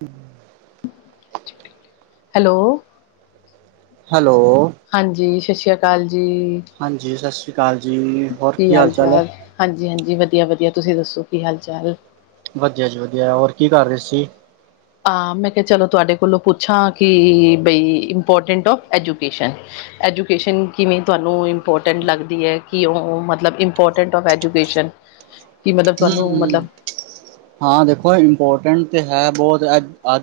ਹਮ hello? Hello? ਹਾਂਜੀ ਸਤਿ ਸ਼੍ਰੀ ਅਕਾਲ ਜੀ। ਹਾ ਜੀ ਸਤਿ ਸ੍ਰੀ ਅਕਾਲ ਜੀ। ਸਤਿ ਸ਼੍ਰੀ ਅਕਾਲ ਜੀ। ਹੋਰ ਕੀ ਹਾਲ ਚਾਲ ਹੈ ਹਾਲ-ਚਾਲ ਹਾਂਜੀ ਹਾਂਜੀ ਵਧੀਆ ਵਧੀਆ ਤੁਸੀਂ ਦੱਸੋ ਕੀ ਹਾਲ ਚਾਲ ਵਧੀਆ ਜੀ ਵਧੀਆ ਹੋਰ ਕੀ ਕਰ ਰਹੇ ਸੀ। ਕਿ ਮੈਂ ਕਿਹਾ ਚਲੋ ਤੁਹਾਡੇ ਕੋਲੋਂ ਪੁੱਛਾਂ ਕਿ ਬਈ ਇੰਪੋਰਟੈਂਟ ਔਫ ਐਜੂਕੇਸ਼ਨ ਐਜੂਕੇਸ਼ਨ ਕਿਵੇਂ ਤੁਹਾਨੂੰ ਇੰਪੋਰਟੈਂਟ ਲੱਗਦੀ ਹੈ। ਕਿ ਉਹ ਮਤਲਬ ਕਿ ਇੰਪੋਰਟੈਂਟ ਔਫ ਐਜੂਕੇਸ਼ਨ। ਹਾਂ [inaudible] ਹੂੰ, ਹਾਂ ਦੇਖੋ ਇੰਪੋਰਟੈਂਟ ਤੇ ਹੈ। ਬਹੁਤ ਅ ਅੱ।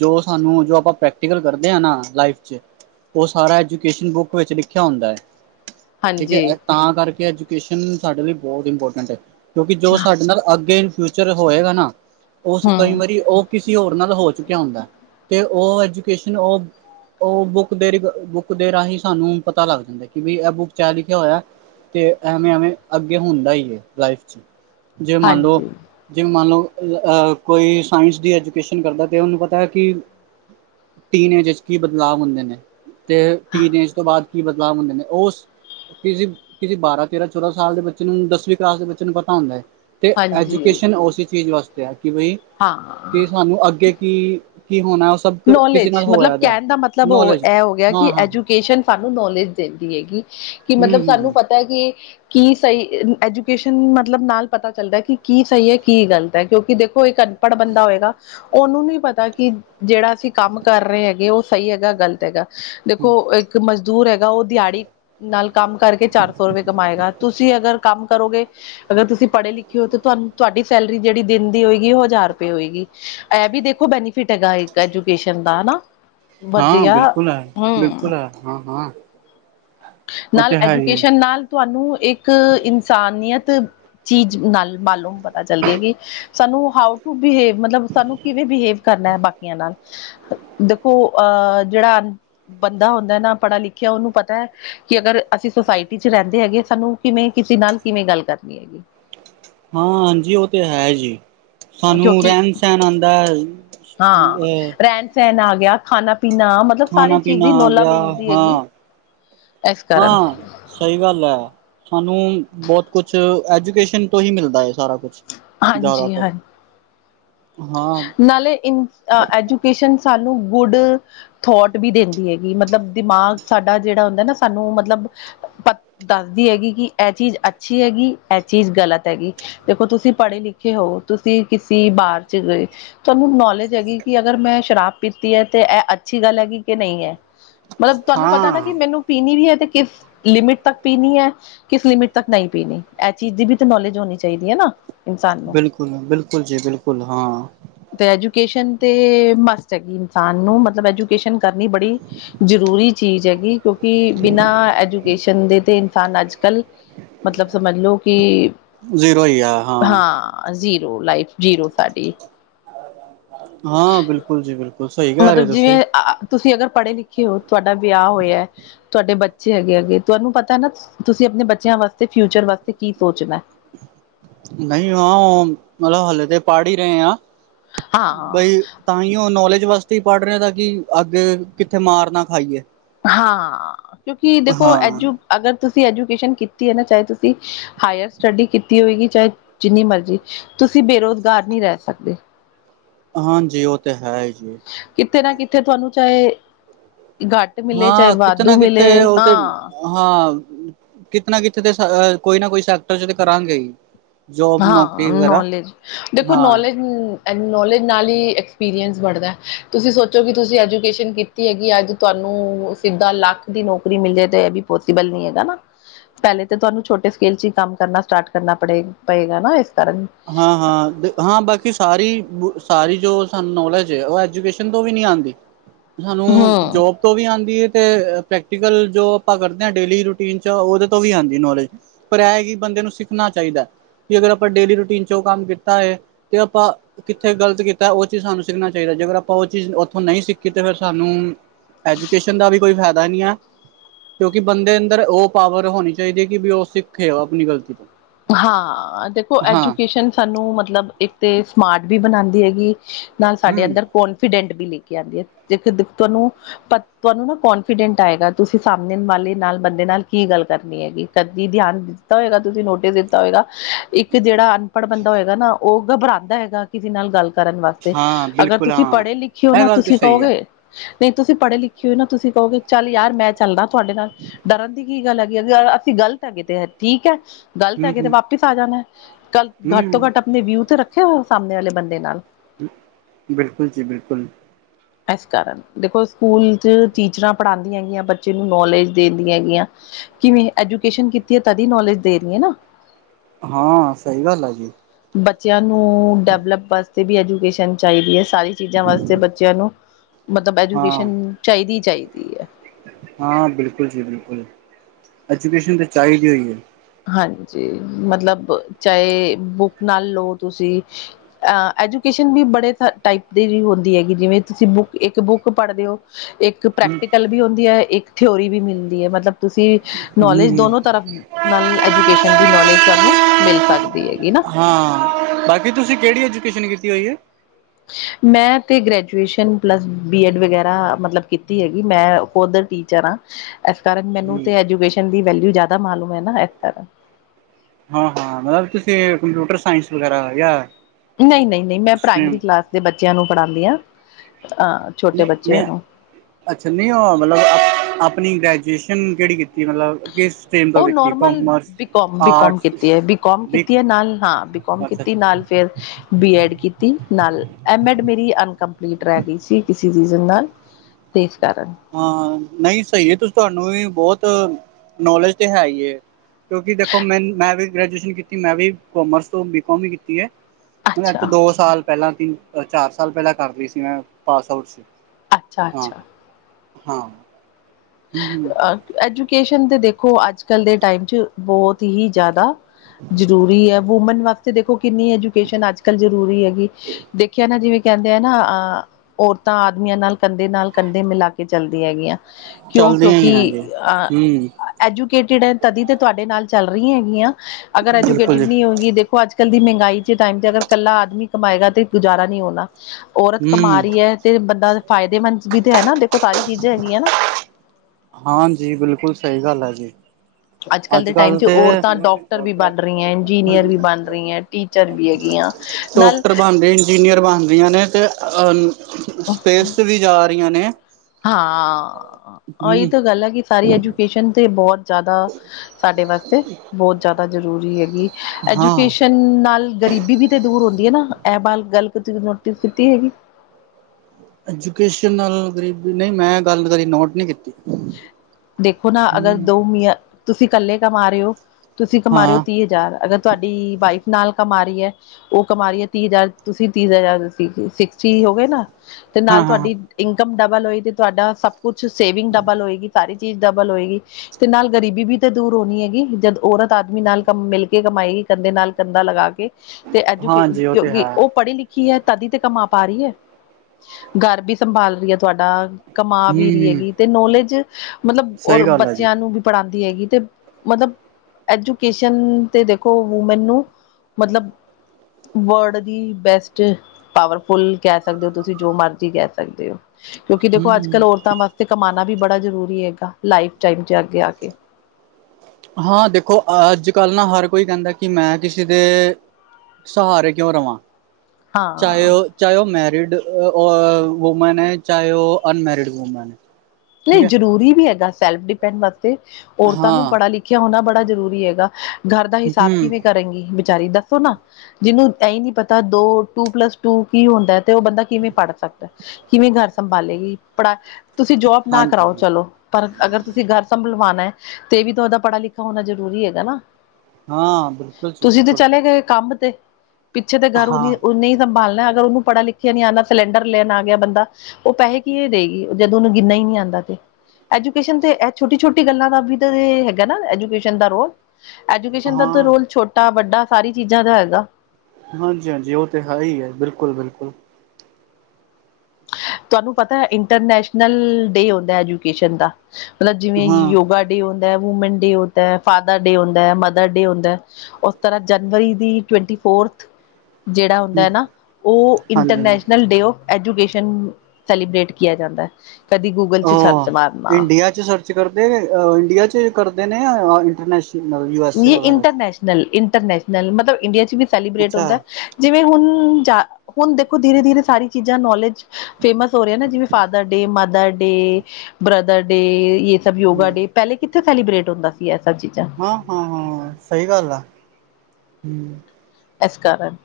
ਜੋ ਸਾਨੂੰ, ਜੋ ਆਪਾਂ ਪ੍ਰੈਕਟੀਕਲ ਕਰਦੇ ਹਾਂ ਨਾ, ਲਾਈਫ ਚ। ਉਹ ਸਾਰਾ ਐਜੂਕੇਸ਼ਨ ਬੁੱਕ ਵਿੱਚ ਲਿਖਿਆ ਹੁੰਦਾ ਹੈ। ਠੀਕ ਹਾਂਜੀ ਹੈ। ਤਾਂ ਕਰਕੇ ਐਜੂਕੇਸ਼ਨ ਸਾਡੇ ਲਈ ਬਹੁਤ ਇੰਪੋਰਟੈਂਟ ਹੈ। ਕਿਉਂਕਿ ਜੋ ਸਾਡੇ ਨਾਲ, ਅੱਗੇ ਇਨ ਫਿਊਚਰ ਹੋਏਗਾ ਨਾ। ਉਸ ਹੂੰ ਕਈ ਵਾਰੀ ਉਹ ਕਿਸੇ ਹੋਰ ਨਾਲ ਹੋ ਚੁੱਕਿਆ ਹੁੰਦਾ ਹੈ। ਤੇ ਉਹ ਐਜੂਕੇਸ਼ਨ ਉਹ। ਉਹ ਬੁੱਕ ਦੇ, ਬੁੱਕ ਦੇ ਰਾਹੀਂ ਸਾਨੂੰ ਪਤਾ ਲੱਗ ਜਾਂਦਾ ਕਿ ਬ ਇਹ ਬੁੱਕ ਚ, ਐ ਲਿਖਿਆ ਹੋਇਆ। ਤੇ ਐਵੇਂ- ਐਵੇਂ ਅੱਗੇ ਹੁੰਦਾ ਹੀ ਹੈ ਲਾਈਫ ਚ, ਜੇ ਵੇ ਮੰਨ ਲਓ। ਹਾਂਜੀ ਜਿਵੇਂ ਮੰਨ ਲਓ। ਕੋਈ ਸਾਇੰਸ ਦੀ ਐਜੂਕੇਸ਼ਨ ਕਰਦਾ ਤੇ, ਉਹਨੂੰ ਪਤਾ ਕਿ ਟੀਨ ਏਜ ਵਿੱਚ ਕੀ ਬਦਲਾਵ ਹੁੰਦੇ ਨੇ। ਤੇ ਟੀਨ ਏਜ ਤੋਂ ਬਾਅਦ, ਕੀ ਬਦਲਾਵ ਹੁੰਦੇ ਨੇ ਉਸ। ਕਿਸੀ, ਕਿਸੀ ਬਾਰਾਂ, ਤੇਰਾਂ, ਚੌਦਾਂ ਸਾਲ ਦੇ ਬੱਚੇ ਨੂੰ ਦਸਵੀਂ ਕਲਾਸ ਦੇ ਬੱਚੇ ਨੂੰ। ਪਤਾ ਹੁੰਦਾ ਹੈ। ਤੇ ਹਾਂਜੀ ਐਜੂਕੇਸ਼ਨ ਉਸੇ ਚੀਜ਼ ਵਾਸਤੇ ਆ ਕਿ ਬਈ, ਹਾਂ ਕਿ ਸਾਨੂੰ ਅੱਗੇ। ਕੀ- ਕੀ ਹੋਣਾ ਉਸ। ਨੌਲੇਜ ਮਤਲਬ ਕਹਿਣ ਦਾ ਮਤਲਬ ਉਹ ਨੌਲੇਜ ਇਹ ਹੋ ਗਿਆ ਕਿ ਹਾਂ ਹਾਂ ਹਾਂ ਐਜੂਕੇਸ਼ਨ। ਸਾਨੂੰ ਨੌਲੇਜ ਦਿੰਦੀ ਹੈਗੀ। ਕਿ ਹੂੰ ਮਤਲਬ ਸਾਨੂੰ ਹੂੰ ਪਤਾ ਕਿ ਕੀ ਸਹੀ ਐਜੂਕੇਸ਼ਨ ਮਤਲਬ ਨਾਲ ਪਤਾ ਚੱਲਦਾ ਕਿ ਕੀ ਸਹੀ ਹੈ। ਕੀ ਗਲਤ ਹੈ, ਕਿਉਂਕਿ ਕਿ ਦੇਖੋ ਇੱਕ ਅਨਪੜ ਬੰਦਾ ਹੋਏਗਾ। ਉਹਨੂੰ ਨੀ ਪਤਾ ਕਿ ਜਿਹੜਾ ਅਸੀਂ ਕੰਮ ਕਰ ਰਹੇ ਹੈਗੇ। ਉਹ ਸਹੀ ਹੈਗਾ, ਗ਼ਲਤ ਹੈਗਾ ਹੂੰ ਦੇਖੋ। ਇੱਕ ਮਜ਼ਦੂਰ ਹੈਗਾ, ਉਹ ਦਿਹਾੜੀ ਨਾਲ ਕੰਮ ਕਰਕੇ ਚਾਰ ਸੌ ਰੁਪਏ ਕਮਾਏਗਾ। ਤੁਸੀਂ ਅਗਰ ਕੰਮ ਕਰੋਗੇ ਅਗਰ ਤੁਸੀਂ ਪੜੇ- ਲਿਖੇ ਹੋ ਤਾਂ, ਤੁਹਾਨੂੰ ਤੁਹਾਡੀ ਸੈਲਰੀ ਜਿਹੜੀ ਦਿਨ, ਦੀ ਹੋਏਗੀ ਉਹ ਹਜ਼ਾਰ ਰੁਪਏ ਹੋਏਗੀ। ਇਹ ਵੀ ਦੇਖੋ ਬੈਨੀਫਿਟ ਹੈਗਾ, ਇੱਕ ਐਜੂਕੇਸ਼ਨ ਦਾ ਹਨਾ। ਵਧੀਆ ਹੂੰ। ਹਾ-ਹਾ। ਨਾਲ ਐਜੂਕੇਸ਼ਨ ਨਾਲ ਤੁਹਾਨੂੰ, ਇੱਕ ਇਨਸਾਨੀਅਤ ਚੀਜ਼ ਨਾਲ ਮਾਲੂਮ ਪਤਾ ਚੱਲਦੀ ਹੈ ਕਿ। ਸਾਨੂੰ ਹਾਊ ਟੂ ਬਿਹੇਵ, ਮਤਲਬ ਸਾਨੂੰ ਕਿਵੇਂ ਬਿਹੇਵ ਕਰਨਾ ਹੈ ਬਾਕੀਆਂ ਨਾਲ। ਦੇਖੋ ਅਹ ਜਿਹੜਾ ਅ ਬੰਦਾ ਹੁੰਦਾ ਨਾ ਪੜਿਆ- ਲਿਖਿਆ ਉਹਨੂੰ ਪਤਾ ਹੈ। ਕਿ ਅਗਰ ਅਸੀਂ ਸੁਸਾਇਟੀ ਚ, ਰਹਿੰਦੇ ਹੈਗੇ ਸਾਨੂੰ ਕਿਵੇਂ ਕਿਸੇ ਨਾਲ, ਕਿਵੇਂ ਗੱਲ ਕਰਨੀ ਹੈਗੀ। ਹਾਂ ਹਾਂਜੀ, ਉਹ ਤੇ ਹੈ ਜੀ। ਸਾਨੂੰ ਕਿਉਂਕਿ ਰਹਿਣ ਸਹਿਣ ਆਉਂਦਾ। ਹਾਂ ਰਹਿਣ- ਸਹਿਣ ਆ ਗਿਆ। ਖਾਣਾ ਪੀਣਾ ਮਤਲਬ ਸਾਰੀ ਖਾਣਾ ਚੀਜ਼ ਹੀ ਪੀਣਾ ਆ ਨੋਲਾ ਗਿਆ ਮਿਲਦੀ ਹੈਗੀ, ਹਾਂ ਇਸ ਕਾਰਨ। ਹਾਂ ਸਹੀ ਗੱਲ ਹੈ। ਸਾਨੂੰ ਬਹੁਤ ਕੁਛ ਐਜੂਕੇਸ਼ਨ ਤੋਂ ਹੀ ਮਿਲਦਾ ਹੈ ਸਾਰਾ ਕੁਛ। ਹਾਂਜੀ ਜ਼ਿਆਦਾਤਰ। ਹਾਂ ਨਾਲ਼ੇ ਇਨ। ਅਹ ਐਜੂਕੇਸ਼ਨ ਸਾਨੂੰ ਗੁੱਡ ਥੋਟ, ਵੀ ਦਿੰਦੀ ਹੈਗੀ ਮਤਲਬ। ਦਿਮਾਗ ਸਾਡਾ ਜਿਹੜਾ ਹੁੰਦਾ ਨਾ, ਸਾਨੂੰ ਮਤਲਬ। ਪ ਦੱਸਦੀ ਹੈਗੀ। ਕਿ ਇਹ ਚੀਜ਼ ਅੱਛੀ ਹੈਗੀ, ਇਹ ਚੀਜ਼ ਗ਼ਲਤ ਹੈਗੀ। ਦੇਖੋ ਤੁਸੀਂ ਪੜੇ- ਲਿਖੇ ਹੋ। ਤੁਸੀਂ ਕਿਸੀ ਬਾਜ਼ਾਰ ਚ ਚਲੇ ਗਏ ਹੋ। ਤੁਹਾਨੂੰ ਨੌਲੇਜ ਹੈਗੀ, ਕਿ ਅਗਰ ਮੈਂ ਸ਼ਰਾਬ ਪੀਤੀ ਹੈ, ਤੇ ਇਹ ਅੱਛੀ ਗੱਲ ਹੈਗੀ ਕਿ ਨਹੀਂ ਹੈ। ਮਤਲਬ ਤੁਹਾਨੂੰ ਪਤਾ ਨਾ ਕਿ, ਹਾਂ ਮੈਨੂੰ ਪੀਣੀ ਵੀ ਹੈ ਤੇ ਕਿਸ ਲਿਮਿਟ ਤੱਕ ਪੀਣੀ ਹੈ। ਕਿਸ ਲਿਮਿਟ ਤੱਕ ਨਹੀਂ ਪੀਣੀ। ਇਹ ਚੀਜ਼ ਦੀ ਵੀ ਤਾਂ ਨੌਲੇਜ ਹੋਣੀ ਚਾਹੀਦੀ ਹੈ ਨਾ। ਇਨਸਾਨ ਨੂੰ ਬਿਲਕੁਲ, ਬਿਲਕੁਲ ਜੀ ਬਿਲਕੁਲ ਹਾਂ। ਤੇ ਐਜੂਕੇਸ਼ਨ ਤੇ ਮਸਟ ਹੈਗੀ ਏ, ਇਨਸਾਨ ਨੂੰ ਮਤਲਬ ਐਜੂਕੇਸ਼ਨ ਕਰਨੀ ਬੜੀ ਜ਼ਰੂਰੀ ਚੀਜ਼ ਹੈਗੀ। ਕਿਉਂਕਿ ਬਿਨਾਂ ਐਜੂਕੇਸ਼ਨ ਕਹਿੰਦੇ ਕਿ ਇਨਸਾਨ ਅੱਜ ਕੱਲ, ਮਤਲਬ ਸਮਝ ਲਓ ਕਿ ਜ਼ੀਰੋ ਹੀ ਆ ਹਾਂ। ਹਾਂ ਜ਼ੀਰੋ ਲਾਈਫ, ਜ਼ੀਰੋ ਸਾਡੀ। ਹਾਂ ਬਿਲਕੁਲ ਜੀ ਬਿਲਕੁਲ। ਸਹੀ ਕਹਿ ਰਹੇ ਹੋ ਮਤਲਬ ਤੁਸੀਂ ਜਿਵੇਂ ਤੁਸੀਂ ਅਗਰ ਪੜ੍ਹੇ ਲਿਖੇ ਹੋ। ਤੁਹਾਡਾ ਵਿਆਹ ਹੋਇਆ ਹੈ। ਤੁਹਾਡੇ ਬੱਚੇ ਹੈਗੇ ਅਗੇ, ਤੁਹਾਨੂੰ ਪਤਾ ਹੈ ਨਾ ਤੁਸੀਂ ਆਪਣੇ ਬੱਚਿਆਂ ਵਾਸਤੇ ਫਿਊਚਰ ਵਾਸਤੇ ਕੀ ਸੋਚਣਾ ਹੈ। ਨਹੀਂ ਹਾਂ ਉਹ ਮਤਲਬ ਹਲੇੇ ਤਾਂ ਪੜ੍ਹ ਹੀ ਰਹੇ ਆ, ਹਾਂ ਬਈ। ਤਾਂ ਹੀ ਉਹ ਨੌਲੇਜ ਵਾਸਤੇ ਹੀ ਪੜ੍ਹ ਰਿਹਾ ਤਾਂ ਕੀ, ਅੱਗੇ ਕਿਤੇ ਮਾਰ ਨਾ ਖਾਈਏ। ਹਾਂ ਕਿਉਂਕਿ ਦੇਖੋ ਹਾਂ ਐਜੂ ਅਗਰ ਤੁਸੀਂ ਐਜੂਕੇਸ਼ਨ ਕੀਤੀ ਹੈ। ਨਾ ਚਾਹੇ ਤੁਸੀਂ। ਹਾਇਰ ਸਟੱਡੀ ਕੀਤੀ ਹੋਏਗੀ ਚਾਹੇ ਜਿੰਨੀ ਮਰਜ਼ੀ, ਤੁਸੀਂ ਬੇਰੁਜ਼ਗਾਰ ਨਹੀਂ ਰਹਿ ਸਕਦੇ। ਹਾਂਜੀ ਉਹ ਤਾਂ ਹੈ ਹੀ ਜੀ। ਕਿਤੇ ਨਾ ਕਿਤੇ ਤੁਹਾਨੂੰ ਚਾਹੇ, ਘਾਟ। ਘੱਟ ਮਿਲੇ ਚਾਹੇ ਹਾਂ ਕਿਤੇ ਨਾ ਵਾਧੂ ਕਿਤੇ ਮਿਲੇ, ਉਹ ਤੇ ਹਾਂ। ਹਾਂ ਕਿਤੇ ਨਾ ਕਿਤੇ ਤੇ ਕੋਈ ਨਾ ਕੋਈ ਸੈਕਟਰ 'ਚ ਤੇ ਕਰਾਂਗੇ ਹੀ। ਜੋਬ ਹਾਂ ਨੌਕਰੀ ਵਗੈਰਾ ਨੌਲੇਜ, ਦੇਖੋ ਹਾਂ। ਨੌਲੇਜ। ਐ ਨੌਲੇਜ ਨਾਲ ਹੀ ਐਕਸਪੀਰੀਐਂਸ ਬੜਦਾ ਤੁਸੀਂ ਸੋਚੋ ਕਿ ਤੁਸੀਂ ਐਜੂਕੇਸ਼ਨ। ਕਿ ਅੱਜ ਤੁਹਾਨੂੰ ਸਿੱਧਾ ਲੱਖ ਦੀ ਨੌਕਰੀ ਮਿਲੇ ਤਾਂ ਇਹ ਵੀ ਪੋਸੀਬਲ ਨਹੀਂ ਹੈਗਾ ਨਾ। ਪਹਿਲੇ ਤਾਂ ਤੁਹਾਨੂੰ ਛੋਟੇ ਸਕੇਲ ਚ ਹੀ ਕੰਮ ਕਰਨਾ ਸਟਾਰਟ ਕਰਨਾ ਪੜੇ-ਪਏਗਾ ਨਾ ਇਸ ਕਾਰਨ। ਹਾਂ, ਹਾਂ, ਹਾਂ ਬਾਕੀ ਸਾਰੀ, ਸਾਰੀ ਜੋ ਸਾਨੂੰ ਨੌਲੇਜ ਹੈ। ਉਹ ਐਜੂਕੇਸ਼ਨ ਤੋਂ ਵੀ ਨਹੀਂ ਆਉਂਦੀ। [inaudible] ਸਾਨੂੰ ਹੂੰ ਜੋਬ- ਤੋਂ ਵੀ ਆਉਂਦੀ ਹੈ ਤੇ ਪ੍ਰੈਕਟੀਕਲ ਜੋ ਆਪਾਂ ਕਰਦੇ ਹਾਂ ਡੇਲੀ ਰੂਟੀਨ ਚ ਉਹਦੇ ਤੋਂ ਵੀ ਆਉਂਦੀ ਹੈ ਨੌਲੇਜ। ਪਰ ਇਹ ਕਿ ਬੰਦੇ ਨੂੰ ਸਿੱਖਣਾ ਚਾਹੀਦਾ, ਕਿ ਅਗਰ ਆਪਾਂ ਡੇਲੀ ਰੂਟੀਨ ਚ ਉਹ ਕੰਮ ਕੀਤਾ ਏ। ਤੇ ਆਪਾਂ- ਕਿੱਥੇ ਗ਼ਲਤ ਕੀਤਾ ਉਹ ਚੀਜ਼ ਸਾਨੂੰ ਸਿੱਖਣਾ ਚਾਹੀਦਾ ਹੈ। ਜੇਕਰ ਆਪਾਂ ਉਹ ਚੀਜ਼ ਉੱਥੋਂ ਨਹੀਂ ਸਿੱਖੀ ਤੇ ਫਿਰ ਸਾਨੂੰ। ਐਜੂਕੇਸ਼ਨ ਦਾ ਵੀ ਕੋਈ ਫਾਇਦਾ ਨਹੀਂ ਹੈ। ਕਿਉਂਕਿ ਬੰਦੇ ਅੰਦਰ ਉਹ ਪਾਵਰ ਹੋਣੀ ਚਾਹੀਦੀ ਹੈ। ਕਿ ਵੀ ਉਹ ਸਿੱਖੇ ਆਪਣੀ ਗ਼ਲਤੀ ਤੋਂ। ਹਾਂ ਦੇਖੋ ਹਾਂ ਐਜੂਕੇਸ਼ਨ ਸਾਨੂੰ ਮਤਲਬ ਇੱਕ ਤੇ ਸਮਾਰਟ ਵੀ ਬਣਾਉਂਦੀ ਹੈਗੀ। ਨਾਲ ਸਾਡੇ ਹਮ ਅੰਦਰ ਕੋਂਨਫੀਡੈਂਟ ਵੀ ਲੈ ਕੇ ਆਉਂਦੀ ਹੈ। ਜੇਕਰ ਦੇਖਣ ਨੂੰ। ਪਰ ਤੁਹਾਨੂੰ ਨਾ ਕੋਂਨਫੀਡੈਂਟ ਆਏਗਾ ਤੁਸੀਂ ਸਾਹਮਣੇ ਵਾਲੇ ਨਾਲ ਬੰਦੇ ਨਾਲ ਕੀ ਗੱਲ ਕਰਨੀ ਹੈਗੀ ਕਦੀ ਧਿਆਨ। ਕੀਤਾ ਹੋਏਗਾ ਤੁਸੀਂ ਨੋਟ। ਦਿੱਤਾ ਹੋਏਗਾ, ਇੱਕ ਜਿਹੜਾ ਅਨਪੜ੍ਹ ਬੰਦਾ ਹੋਏਗਾ ਨਾ ਉਹ ਘਬਰਾਉਂਦਾ ਹੈਗਾ ਕਿਸੇ ਨਾਲ ਗੱਲ। ਕਰਨ ਵਾਸਤੇ, ਹਾਂ ਅਗਰ ਬਿਲਕੁਲ ਤੁਸੀਂ ਹਾਂ ਪੜ੍ਹੇ ਲਿਖੇ ਹੋ ਇਹ ਨਾ ਗੱਲ ਤਾਂ ਤੁਸੀਂ ਸਹੀ ਆ ਕਹੋਗੇ। ਨਹੀਂ ਤੁਸੀਂ ਪੜ੍ਹੇ ਲਿਖੇ ਹੋਏ ਨਾ ਤੁਸੀਂ ਕਹੋਗੇ ਚੱਲ ਯਾਰ ਮੈਂ ਚੱਲਦਾ ਤੁਹਾਡੇ ਨਾਲ। ਡਰਨ ਦੀ ਕੀ ਗੱਲ ਹੈਗੀ ਹੈ। ਅਸੀਂ ਗ਼ਲਤ ਹੈਗੇ ਤੇ ਠੀਕ ਹੈ। ਗ਼ਲਤ ਹਮ ਹੈਗੇ ਤੇ ਹਮ ਵਾਪਿਸ ਆ ਜਾਣਾ। ਕੱਲ, ਘੱਟ ਤੋਂ ਹਮ ਘੱਟ ਆਪਣੇ ਵਿਊ ਤੇ ਰੱਖੇ ਉਹ ਸਾਹਮਣੇ ਵਾਲੇ ਬੰਦੇ ਨਾਲ। ਬਿਲਕੁਲ ਜੀ ਬਿਲਕੁਲ। ਇਸ ਕਾਰਨ, ਦੇਖੋ ਸਕੂਲ ਚ ਟੀਚਰਾਂ ਪੜ੍ਹਾਉਂਦੀਆਂ ਹੈਗੀਆਂ ਬੱਚੇ ਨੂੰ ਨੌਲੇਜ ਦਿੰਦੀਆਂ ਹੈਗੀਆਂ। ਕਿਵੇ ਐਜੂਕੇਸ਼ਨ ਕੀਤੀ ਹੈ, ਤਦੀ ਨੌਲੇਜ ਦੇ ਰਹੀ ਹੈ ਨਾ। ਹਾਂ, ਸਹੀ ਗੱਲ ਆ ਜੀ। ਬੱਚਿਆਂ ਨੂੰ ਡਿਵਲਪ ਵਾਸਤੇ ਵੀ ਐਜੂਕੇਸ਼ਨ ਚਾਹੀਦੀ ਹੈ। ਸਾਰੀ ਚੀਜ਼ਾਂ ਵਾਸਤੇ ਬੱਚਿਆਂ ਨੂੰ, ਮਤਲਬ ਹਾਂ ਐਜੂਕੇਸ਼ਨ ਚਾਹੀਦੀ, ਚਾਹੀਦੀ ਹੈ। ਹਾਂ ਬਿਲਕੁਲ ਜੀ ਬਿਲਕੁਲ। ਐਜੂਕੇਸ਼ਨ ਤਾਂ ਚਾਹੀਦੀ ਹੋਈ ਹੈ। ਹਾਂਜੀ, ਮਤਲਬ, ਚਾਹੇ ਬੁੱਕ ਨਾਲ ਲਓ ਤੁਸੀਂ। ਐਜੂਕੇਸ਼ਨ ਵੀ ਬੜੇ ਟਾਈਪ ਦੀ ਹੁੰਦੀ ਹੈਗੀ ਜਿਵੇਂ ਤੁਸੀਂ ਬੁੱਕ ਇੱਕ ਬੁੱਕ ਪੜ੍ਹਦੇ ਹੋ। ਇੱਕ- ਪ੍ਰੈਕਟੀਕਲ ਵੀ ਹੁੰਦੀ ਹੈ। ਇੱਕ ਥਿਓਰੀ ਵੀ ਮਿਲਦੀ ਹੈ। ਮਤਲਬ ਤੁਸੀਂ ਨੌਲੇਜ ਹਮ ਦੋਨੋ ਤਰਫ- ਨਾਲ ਐਜੂਕੇਸ਼ਨ ਦੀ ਨੌਲੇਜ ਤੁਹਾਨੂੰ ਮਿਲ ਸਕਦੀ ਹੈਗੀ ਨਾ। ਹਾਂ, ਬਾਕੀ ਤੁਸੀਂ ਕਿਹੜੀ ਐਜੂਕੇਸ਼ਨ ਕੀਤੀ ਹੋਈ ਹੈ। ਮੈਂ ਤੇ ਗ੍ਰੈਜੂਏਸ਼ਨ ਪਲੱਸ ਬੀ-ਐਡ ਵਗੈਰਾ ਮਤਲਬ ਕੀਤੀ ਹੈਗੀ। ਮੈਂ ਉਧਰ ਟੀਚਰ ਹਾਂ। ਇਸ ਕਾਰਨ ਮੈਨੂੰ ਹਮ ਤੇ ਐਜੂਕੇਸ਼ਨ ਦੀ ਵੈਲਿਊ ਜ਼ਿਆਦਾ ਮਾਲੂਮ ਹੈ ਨਾ ਇਸ ਕਾਰਨ। ਹਾਂ, ਹਾਂ ਮਤਲਬ ਤੁਸੀਂ ਕੰਪਿਊਟਰ ਸਾਇੰਸ ਵਗੈਰਾ ਜਾਂ - ਨਹੀਂ, ਨਹੀਂ, ਨਹੀਂ ਮੈਂ ਪ੍ਰਾਇਮਰੀ ਕਲਾਸ ਦੇ ਬੱਚਿਆਂ ਨੂੰ ਪੜ੍ਹਾਉਂਦੀ ਹਾਂ। ਛੋਟੇ ਨਹੀਂ ਬੱਚਿਆਂ ਨਹੀਂ ਨੂੰ ਅੱਛਾ ਨਹੀਂ ਉਹ ਮਤਲਬ ਆਪਣੀ ਗ੍ਰੇਜੂਏਸ਼ਨ ਕਿਹੜੀ ਕੀਤੀ ਮਤਲਬ ਕਿਸ ਸਟਰੀਮ ਤੋਂ ਉਹ ਕੀਤੀ ਨੋਰਮਲ ਕੋਮਰਸ ਬੀਕੋਮ ਬੀਕੋਮ ਕੀਤੀ ਆਰਟਸ ਹੈ ਬੀਕੋਮ ਵੀ ਕੀਤੀ ਹੈ ਨਾਲ ਹਾਂ ਬੀਕੋਮ ਅੱਛਾ ਕੀਤੀ ਨਾਲ ਫਿਰ ਬੀ ਐਡ ਕੀਤੀ ਨਾਲ ਐਮ ਐਡ ਮੇਰੀ ਅਨਕਪਲੀਟ ਰਹਿ ਗਈ ਸੀ ਕਿਸੇ ਰੀਜ਼ਨ ਨਾਲ ਇਸ ਕਾਰਨ। ਹਾਂ ਨਹੀਂ ਸਹੀ ਹੈ ਤੁਸੀ ਤੁਹਾਨੂੰ ਵੀ ਬਹੁਤ ਨੌਲੇਜ ਤੇ ਹੈ ਹੀ ਏ ਕਿਉਂਕਿ ਦੇਖੋ ਮ ਮੈਂ ਵੀ ਗ੍ਰੈਜੂਏਸ਼ਨ ਕੀਤੀ ਮੈਂ ਵੀ ਕੋਮਰਸ ਤੋਂ ਬੀਕਮ ਹੀ ਕੀਤੀ ਹੈ। ਅੱਛਾ ਦੋ ਸਾਲ ਪਹਿਲਾਂ ਤਿੰਨ ਚਾਰ ਸਾਲ ਪਹਿਲਾਂ ਕਰ ਲਈ ਸੀ ਮੈਂ ਪਾਸ ਆਊਟ ਸੀ। ਅੱਛਾ, ਹਾਂ ਅੱਛਾ ਹਾਂ। ਹੂ। ਐਜੂਕੇਸ਼ਨ ਤਾਂ ਦੇਖੋ ਅੱਜ ਕੱਲ੍ਹ ਦੇ ਟਾਈਮ'ਚ ਬਹੁਤ ਹੀ ਜ਼ਿਆਦਾ ਜ਼ਰੂਰੀ ਹੈ ਵੂਮਨ ਵਾ ਤੇ ਦੇਖੋ ਕਿੰਨੀ ਐਜੂਕੇਸ਼ਨ ਅੱਜ ਕੱਲ੍ਹ ਜ਼ਰੂਰੀ ਹੈਗੀ ਦੇਖਿਆ ਨਾ ਜਿਵੇਂ ਕਹਿੰਦੇ ਆ ਨਾ ਅਹ ਔਰਤਾਂ ਆਦਮੀਆਂ ਨਾਲ ਕੰਧੇ ਨਾਲ ਕੰਧੇ ਮਿਲਾ ਕੇ ਚੱਲਦੀ ਹੈਗੀਆਂ ਕਿਉਂ ਚੱਲਦੀਆਂ ਹੀ ਹੈ ਕਿਉਂਕਿ ਜੀ ਅ ਹੂੰ ਐਜੂਕੇਟਿਡ ਹੈ ਤਦੀ ਤਾਂ ਤੁਹਾਡੇ ਨਾਲ ਚੱਲ ਰਹੀਆਂ ਹੈਗੀਆਂ ਅਗਰ ਬਿਲਕੁਲ ਐਜੂਕੇਟਿਡ ਜੀ ਨਹੀਂ ਹੋਏਗੀ ਦੇਖੋ ਅੱਜ ਅਜ ਕੱਲ ਦੀ ਮਹਿੰਗਾਈ ਚ ਟਾਈਮ, ਤੇ ਅਗਰ ਕੱਲਾ ਆਦਮੀ ਕਮਾਏਗਾ ਤੇ ਗੁਜ਼ਾਰਾ ਨਹੀਂ ਹੋਣਾ ਔਰਤ ਕਮਾ ਹੂੰ ਰਹੀ ਹੈ ਤੇ ਬੰਦਾ ਫਾਇਦੇਮੰਦ ਵਿੱਚ ਤੇ ਹੈ ਨਾ ਦੇਖੋ ਸਾਰੀ ਚੀਜ਼ਾਂ ਹੈਗੀਆਂ ਨਾ ਹਾਂ ਜੀ ਬਿਲਕੁਲ ਸਹੀ ਗੱਲ ਹੈ ਜੀ। ਅੱਜ ਕੱਲ੍ਹ ਦੇ ਟਾਈਮ 'ਚ ਔਰਤਾਂ ਡਾਕਟਰ ਵੀ ਬਣ ਰਹੀਆਂ ਇੰਜੀਨੀਅਰ ਵੀ ਬਣ ਰਹੀਆ ਹੈ ਟੀ -ਚਰ ਵੀ ਹੈਗੀਆਂ ਨਾਲੇ ਡਾਕਟਰ ਬਣ ਰਹੇ ਇੰਜੀਨੀਅਰ ਬਣਦੀਆਂ ਨੇ ਅਤੇ ਸਪੇਸ 'ਤੇ ਵੀ ਜਾ ਰਹੀਆਂ ਨੇ ਹਾਂ ਇਹ ਹੂੰ ਤਾਂ ਗੱਲ ਹੈ ਕਿ ਸਾਰੀ ਐਜੂਕੇਸ਼ਨ ਤੇ ਬਹੁਤ ਜ਼ਿਆਦਾ ਸਾਡੇ ਵਾਸਤੇ ਬਹੁਤ ਜ਼ਿਆਦਾ ਜ਼ਰੂਰੀ ਹੈਗੀ। ਹਾਂ ਐਜੂਕੇਸ਼ਨ ਨਾਲ ਗਰੀਬੀ ਵੀ ਦੂਰ ਹੁੰਦੀ ਹੈ ਨਾ ਇਹ ਬ ਗੱਲ ਨੋਟਿਸ ਕੀਤੀ ਹੈਗੀ। ਐਜੂਕੇਸ਼ਨ ਨਾਲ ਗ ਨਹੀਂ ਮੈਂ ਗੱਲ ਕਦੀ ਨੋਟ ਨਹੀਂ ਕੀਤੀ। ਦੇਖੋ ਨਾ ਅਗਰ ਹੂੰ ਦੋ ਮੀਆਂ ਤੁਸੀਂ ਇਕੱਲੇ ਕਮਾ ਰਹੇ ਹੋ ਤੁਸੀਂ ਹਾਂ ਕਮਾ ਰਹੇ ਹੋ ਤੀਹ ਯਾਰ ਅਗਰ ਤੁਹਾਡੀ ਵਾਈਫ ਨਾਲ ਕਮਾ ਰਹੀ ਹੈ। ਉਹ ਕਮਾ ਰਹੀ ਹੈ ਤੀਹ ਹਜ਼ਾਰ ਤੁਸੀਂ ਤੀਹ ਹਜ਼ਾਰ ਸਿਕਸਟੀ ਹੋ ਗਏ ਨਾ ਤੇ ਹਾਂ ਨਾਲ ਹਾਂ ਤੁਹਾਡੀ ਇਨਕਮ ਡਬਲ ਹੋਈ ਤੇ ਤੁਹਾਡਾ ਸਭ ਕੁਛ ਸੇਵਿੰਗ ਡਬਲ ਡਬਲ ਹੋਏਗੀ ਸਾਰੀ ਚੀਜ਼ ਡਬਲ ਹੋਏਗੀ। ਤੇ ਨਾਲ ਗਰੀਬੀ ਵੀ ਤਾਂ ਦੂਰ ਹੋਣੀ ਹੈਗੀ ਜਦ ਔਰਤ ਆਦਮੀ ਨਾਲ ਕੰਮ ਮਿਲ ਕੇ ਕਮਾਏਗੀ ਕੰਧੇ ਨਾਲ ਕੰਧਾ ਲਗਾ ਕੇ ਤੇ ਐਜੂ ਕੇ ਹਾਂਜੀ ਉਹ ਤੇ ਕਿਉਂਕਿ ਹੈ ਉਹ ਪੜ੍ਹੀ ਲਿਖੀ ਕੀ ਹੈ ਤਦ ਤੇ ਕਮਾ ਪਾ ਰਹੀ ਹੈ ਘਰ ਵੀ ਸੰਭਾਲ ਦੀ ਤੁਹਾਡਾ ਕਮਾ ਵੀ ਰਹੀ ਹੂੰ ਹੈਗੀ ਤੇ ਨੌਲੇਜ ਮਤਲਬ ਸਹੀ ਰ ਗੱਲ ਹੈ ਜੀ ਬੱਚਿਆਂ ਨੂੰ ਵੀ ਪੜਾਉਂਦੀ ਹੈਗੀ ਤੇ ਮਤਲਬ ਐਜੂਕੇਸ਼ਨ ਤੇ ਦੇਖੋ ਮੈਨੂੰ ਮਤਲਬ ਵਰਲਡ ਦੀ ਬੈਸਟ ਪਾਵਰਫੁੱਲ ਕਹਿ ਸਕਦੇ ਹੋ ਤੁਸੀਂ ਜੋ ਮਰਜ਼ੀ ਕਹਿ ਸਕਦੇ ਹੋ ਕਿਉਂਕਿ ਦੇਖੋ ਅੱਜ ਕੱਲ੍ਹ ਹੂੰ ਔਰਤਾਂ ਵਾਸਤੇ ਕਮਾਉਣਾ ਵੀ ਬੜਾ ਜ਼ਰੂਰੀ ਹੈਗਾ ਲਾਈਫ ਟਾਈਮ ਚ ਅੱਗੇ ਆ ਕੇ ਹਾਂ ਦੇਖੋ ਅੱਜ ਕੱਲ੍ਹ ਨਾ ਹਰ ਕੋਈ ਕਹਿੰਦਾ ਕਿ ਮੈਂ ਕਿਸੇ ਦੇ ਮੈ ਕਿਸੇ ਦੇਸਹਾਰੇ ਕਿਉਂ ਰਵਾਂ ਚਾਹੇ ਹਾਂ ਉਹ ਚਾਹੇ ਉਹ ਮੈਰਿਡ ਵੂਮੈਨ ਹੈ ਚਾਹੇ ਉਹ ਅਨਮੈਰਿਡ ਵੂਮੈਨ ਹੈ ਠੀਕ ਨਹੀਂ ਹੈ ਜ਼ਰੂਰੀ ਵੀ ਹੈਗਾ ਸੈਲਫ ਡਿਪੈਂਡ ਬਸ ਤੇ ਔਰਤਾਂ ਨੂੰ ਹਾਂ ਪੜ੍ਹਿਆ ਲਿਖਿਆ ਹੋਣਾ ਬੜਾ ਜ਼ਰੂਰੀ ਹੈ ਗਾ ਘਰ ਦਾ ਹਿਸਾਬ ਕਿਵੇਂ ਹੂੰ ਕਰੇਗੀ? ਵਿਚਾਰੀ ਦੱਸੋ ਨਾ ਜਿਹਨੂੰ ਇਹ ਨਹੀਂ ਪਤਾ ਦੋ ਟੂ ਪਲੱਸ ਟੂ ਕੀ ਹੁੰਦਾ ਹੈ ਤੇ ਉਹ ਬੰਦਾ ਕਿਵੇਂ ਪੜ੍ਹ ਸਕਦਾ ਕਿਵੇਂ ਘਰ ਸੰਭਾਲੇਗੀ ਪੜ੍ਹਾ ਤੁਸੀਂ ਜੋਬ ਨਾ ਕਰਾਓ ਹਾਂਜੀ ਚਲੋ ਪਰ, ਅਗਰ ਤੁਸੀਂ ਘਰ ਸੰਭਲਵਾਉਣਾ, ਤੇ ਵੀ ੳਹਦਾ ਪੜ੍ਹਾ ਲਿਖਾ ਹੋਣਾ ਜਰੂਰੀ, ਹੈਗਾ ਨਾ ਹਾਂ ਬਿਲਕੁਲ ਜੀ ਤੁਸੀਂ, ਤੇ ਬਿਲਕੁਲ ਚਲੇ ਗਏ ਕੰਮ ਤੇ ਪਿੱਛੇ ਦੇ ਘਰ ਹਾਂ ਉਣੇ ਹੀ ਸੰਭਾਲਣਾ, ਅਗਰ ਉਹਨੂੰ ਪੜ੍ਹਾ ਲਿਖਿਆ ਨੀ ਆਣਾ ਸਿਲੰਡਰ ਲੈਣ ਆ ਗਿਆ ਬੰਦਾ, ਉਹ ਪੈਸੇ ਕਿਵੇਂ ਦੇ ਗਈ, ਜਦੋਂ ਉਹਨੂੰ ਗਿਨਨਾ ਹੀ ਨਹੀਂ ਆ ਐਜੂਕੇਸ਼ਨ, ਤੇ ਛੋਟੀ ਛੋਟੀ ਗੱਲਾਂ ਦਾ ਵੀ ਹੈਗਾ ਨਾ, ਐਜੂਕੇਸ਼ਨ ਦਾ, ਰੋਲ ਐਜੂਕੇਸ਼, ਨ ਦਾ ਤਾਂ ਹਾਂ ਰੋਲ ਛੋਟਾ ਵੱਡਾ ਸਾਰੀ ਚੀਜ਼ਾਂ ਦਾ ਹੈਗਾ ਹਾਂਜੀ- ਹਾਂਜੀ ਉਹ ਤੇ ਹੈ, ਹੀ ਹੈ ਬਿਲਕੁਲ ਬਿਲਕੁਲ ਤੁਹਾਨੂੰ ਪਤਾ, ਇੰਟਰਨੈਸ਼ਨਲ ਡੇ, ਹੁੰਦਾ ਐਜੂਕੇਸ਼ਨ ਦਾ ਮਤਲਬ ਜਿਵੇਂ, ਹਾਂ ਯੋਗਾ ਡੇ ਹੁੰਦਾ, ਵੂਮੈਨ ਡੇ ਹੁੰਦਾ, ਹੈ ਫਾਦਰ ਡੇ, ਹੁੰਦਾ ਹੈ ਮਦਰ ਡੇ, ਹੁੰਦਾ ਉਹ ਤਰ੍ਹਾਂ ਜਨਵਰੀ ਦੀ, ਟਵੰਟੀ ਫੋਰਥ ਜਿਹੜਾ ਹੁੰਦਾ ਏ ਨਾ, ਉਹ ਹਾਂਜੀ ਹਾਂਜੀ international day of, education celebrate ਕੀਤਾ ਜਾਂਦਾ ਹੈ, ਕਦੀ ਗੂਗਲ ਚ ਸਰਚ, ਉਹ ਮਾਰਨਾ ਇੰਡੀਆ ਸਰਚ ਕਰਦੇ ਨੇ ਇੰਡੀਆ ਚ ਕਰਦੇ ਨੇ, ਆਲ ਇੰਟਰਨੈਸਲ ਚ [inaudible] ਯਹ ਇੰਟਰਨੈਸ਼ਨਲ ਇੰਟਰਨੈਸ਼ਨਲ, ਮਤਲਬ ਇੰਡੀਆ ਚ ਵੀ ਸੈਲੀਬਰੇਟ ਅੱਛਾ ਹੁੰਦਾ- ਜਿਵੇਂ ਹੁਣ ਦੇਖੋ ਧੀਰੇ ਧੀਰੇ ਸਾਰੀ ਚੀਜ਼ਾਂ ਨੌਲੇਜ- ਫੇਮਸ ਹੋ ਰਿਹਾ ਨਾ ਜਿਵੇਂ father day, mother day, brother day ਤਬ ਯਗਾ ਡੇ, ਪਹਿਲੇ ਕਿੱਥੇ ਸੈਲੀਬਰੇਟ ਹੁੰਦਾ ਸੀ ਇਹ ਸਭ ਚੀਜ਼ਾਂ ਹਾਂ ਹਾਂ ਹਾਂ ਸਹੀ ਗੱਲ ਆ ਹਮ ਇਸ ਕਾਰਨ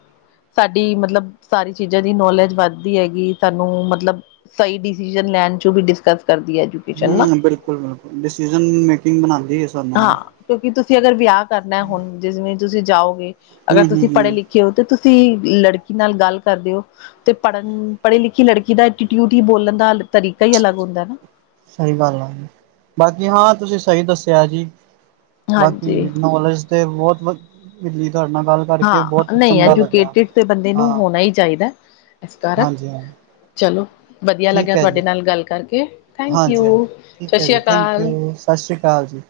ਸਾਡੀ ਮਤਲਬ ਸਾਰੀਆਂ ਚੀਜ਼ਾਂ ਦੀ ਨੌਲੇਜ ਵੱਧਦੀ ਹੈਗੀ ਸਾਨੂੰ ਮਤਲਬ ਸਹੀ ਡਿਸੀਜ਼ਨ, ਲੈਣ ਚ ਵੀ ਡਿਸਕਸ ਕਰਦੀ, ਹੈ ਐਜੂਕੇਸ਼ਨ ਨਾ ਹੂ ਬਿਲਕੁਲ ਬਿਲਕੁਲ ਡਿਸੀਜ਼ਨ ਮੇਕਿੰਗ ਬਣਾਉਂਦੀ, ਹੈ ਸਾਨੂੰ ਆ ਕਿਉਂਕਿ, ਤੁਸੀਂ ਅਗਰ ਵਿਆਹ ਕਰਨਾ ਹੁਣ ਜਿਵੇਂ ਤੁਸੀਂ ਜਾਓਗੇ, ਹਮ ਅਗਰ ਹਮ ਤੁਸੀਂ ਪੜ੍ਹੇ ਹਮ ਲਿਖੇ ਕਿਉਂ ਕਿ, ਤੁਸੀਂ ਲੜਕੀ ਨਾਲ ਗੱਲ ਕਰਦੇ ਹੋ? ਤੇ ਪੜ੍ਹਨ, ਪੜੀ ਲਿਖੀ ਲੜਕੀ ਦਾ ਐਟੀਟਿਊਡ, ਹੀ ਬੋਲਣ ਦਾ ਤਰੀਕਾ ਹੀ, ਅਲੱਗ ਹੁੰਦਾ ਨਾ ਸਹੀ ਗੱਲ ਆ, ਬਸ ਜੀ ਹਾਂ ਤੁਸੀਂ ਸਹੀ, ਦੱਸਿਆ ਜੀ ਬਾਕੀ ਹਾਂਜੀ ਨੌਲੇਜ ਤੇ ਬਹੁਤ ਵਧੀ ਜੀ, ਤੁਹਾਡੇ ਨਾਲ ਗੱਲ ਕਰਕੇ ਹਾਂ ਬਹੁਤ ਨਹੀਂ, ਚੰਗਾ ਲੱਗਿਆ ਐਜੂਕੇਟਿਡ ਬੰਦੇ ਨੂੰ ਹਾਂ ਹੋਣਾ ਹੀ ਚਾਹੀਦਾ, ਇਸ ਕਾਰਨ ਹਾਂਜੀ ਹਾਂ ਚਲੋ ਵਧੀਆ ਠੀਕ ਲੱਗਿਆ, ਹੈ ਜੀ ਤੁਹਾਡੇ ਨਾਲ ਗੱਲ ਕਰਕੇ, ਥੈਂਕ ਹਾਂਜੀ ਹਾਂਜੀ ਯੂ, ਸਤਿ ਠੀਕ ਹੈ ਸ਼੍ਰੀ ਜੀ ਥੈਂਕ ਅਕਾਲ। ਯੂ ਸਤਿ ਸ਼੍ਰੀ ਅਕਾਲ ਜੀ।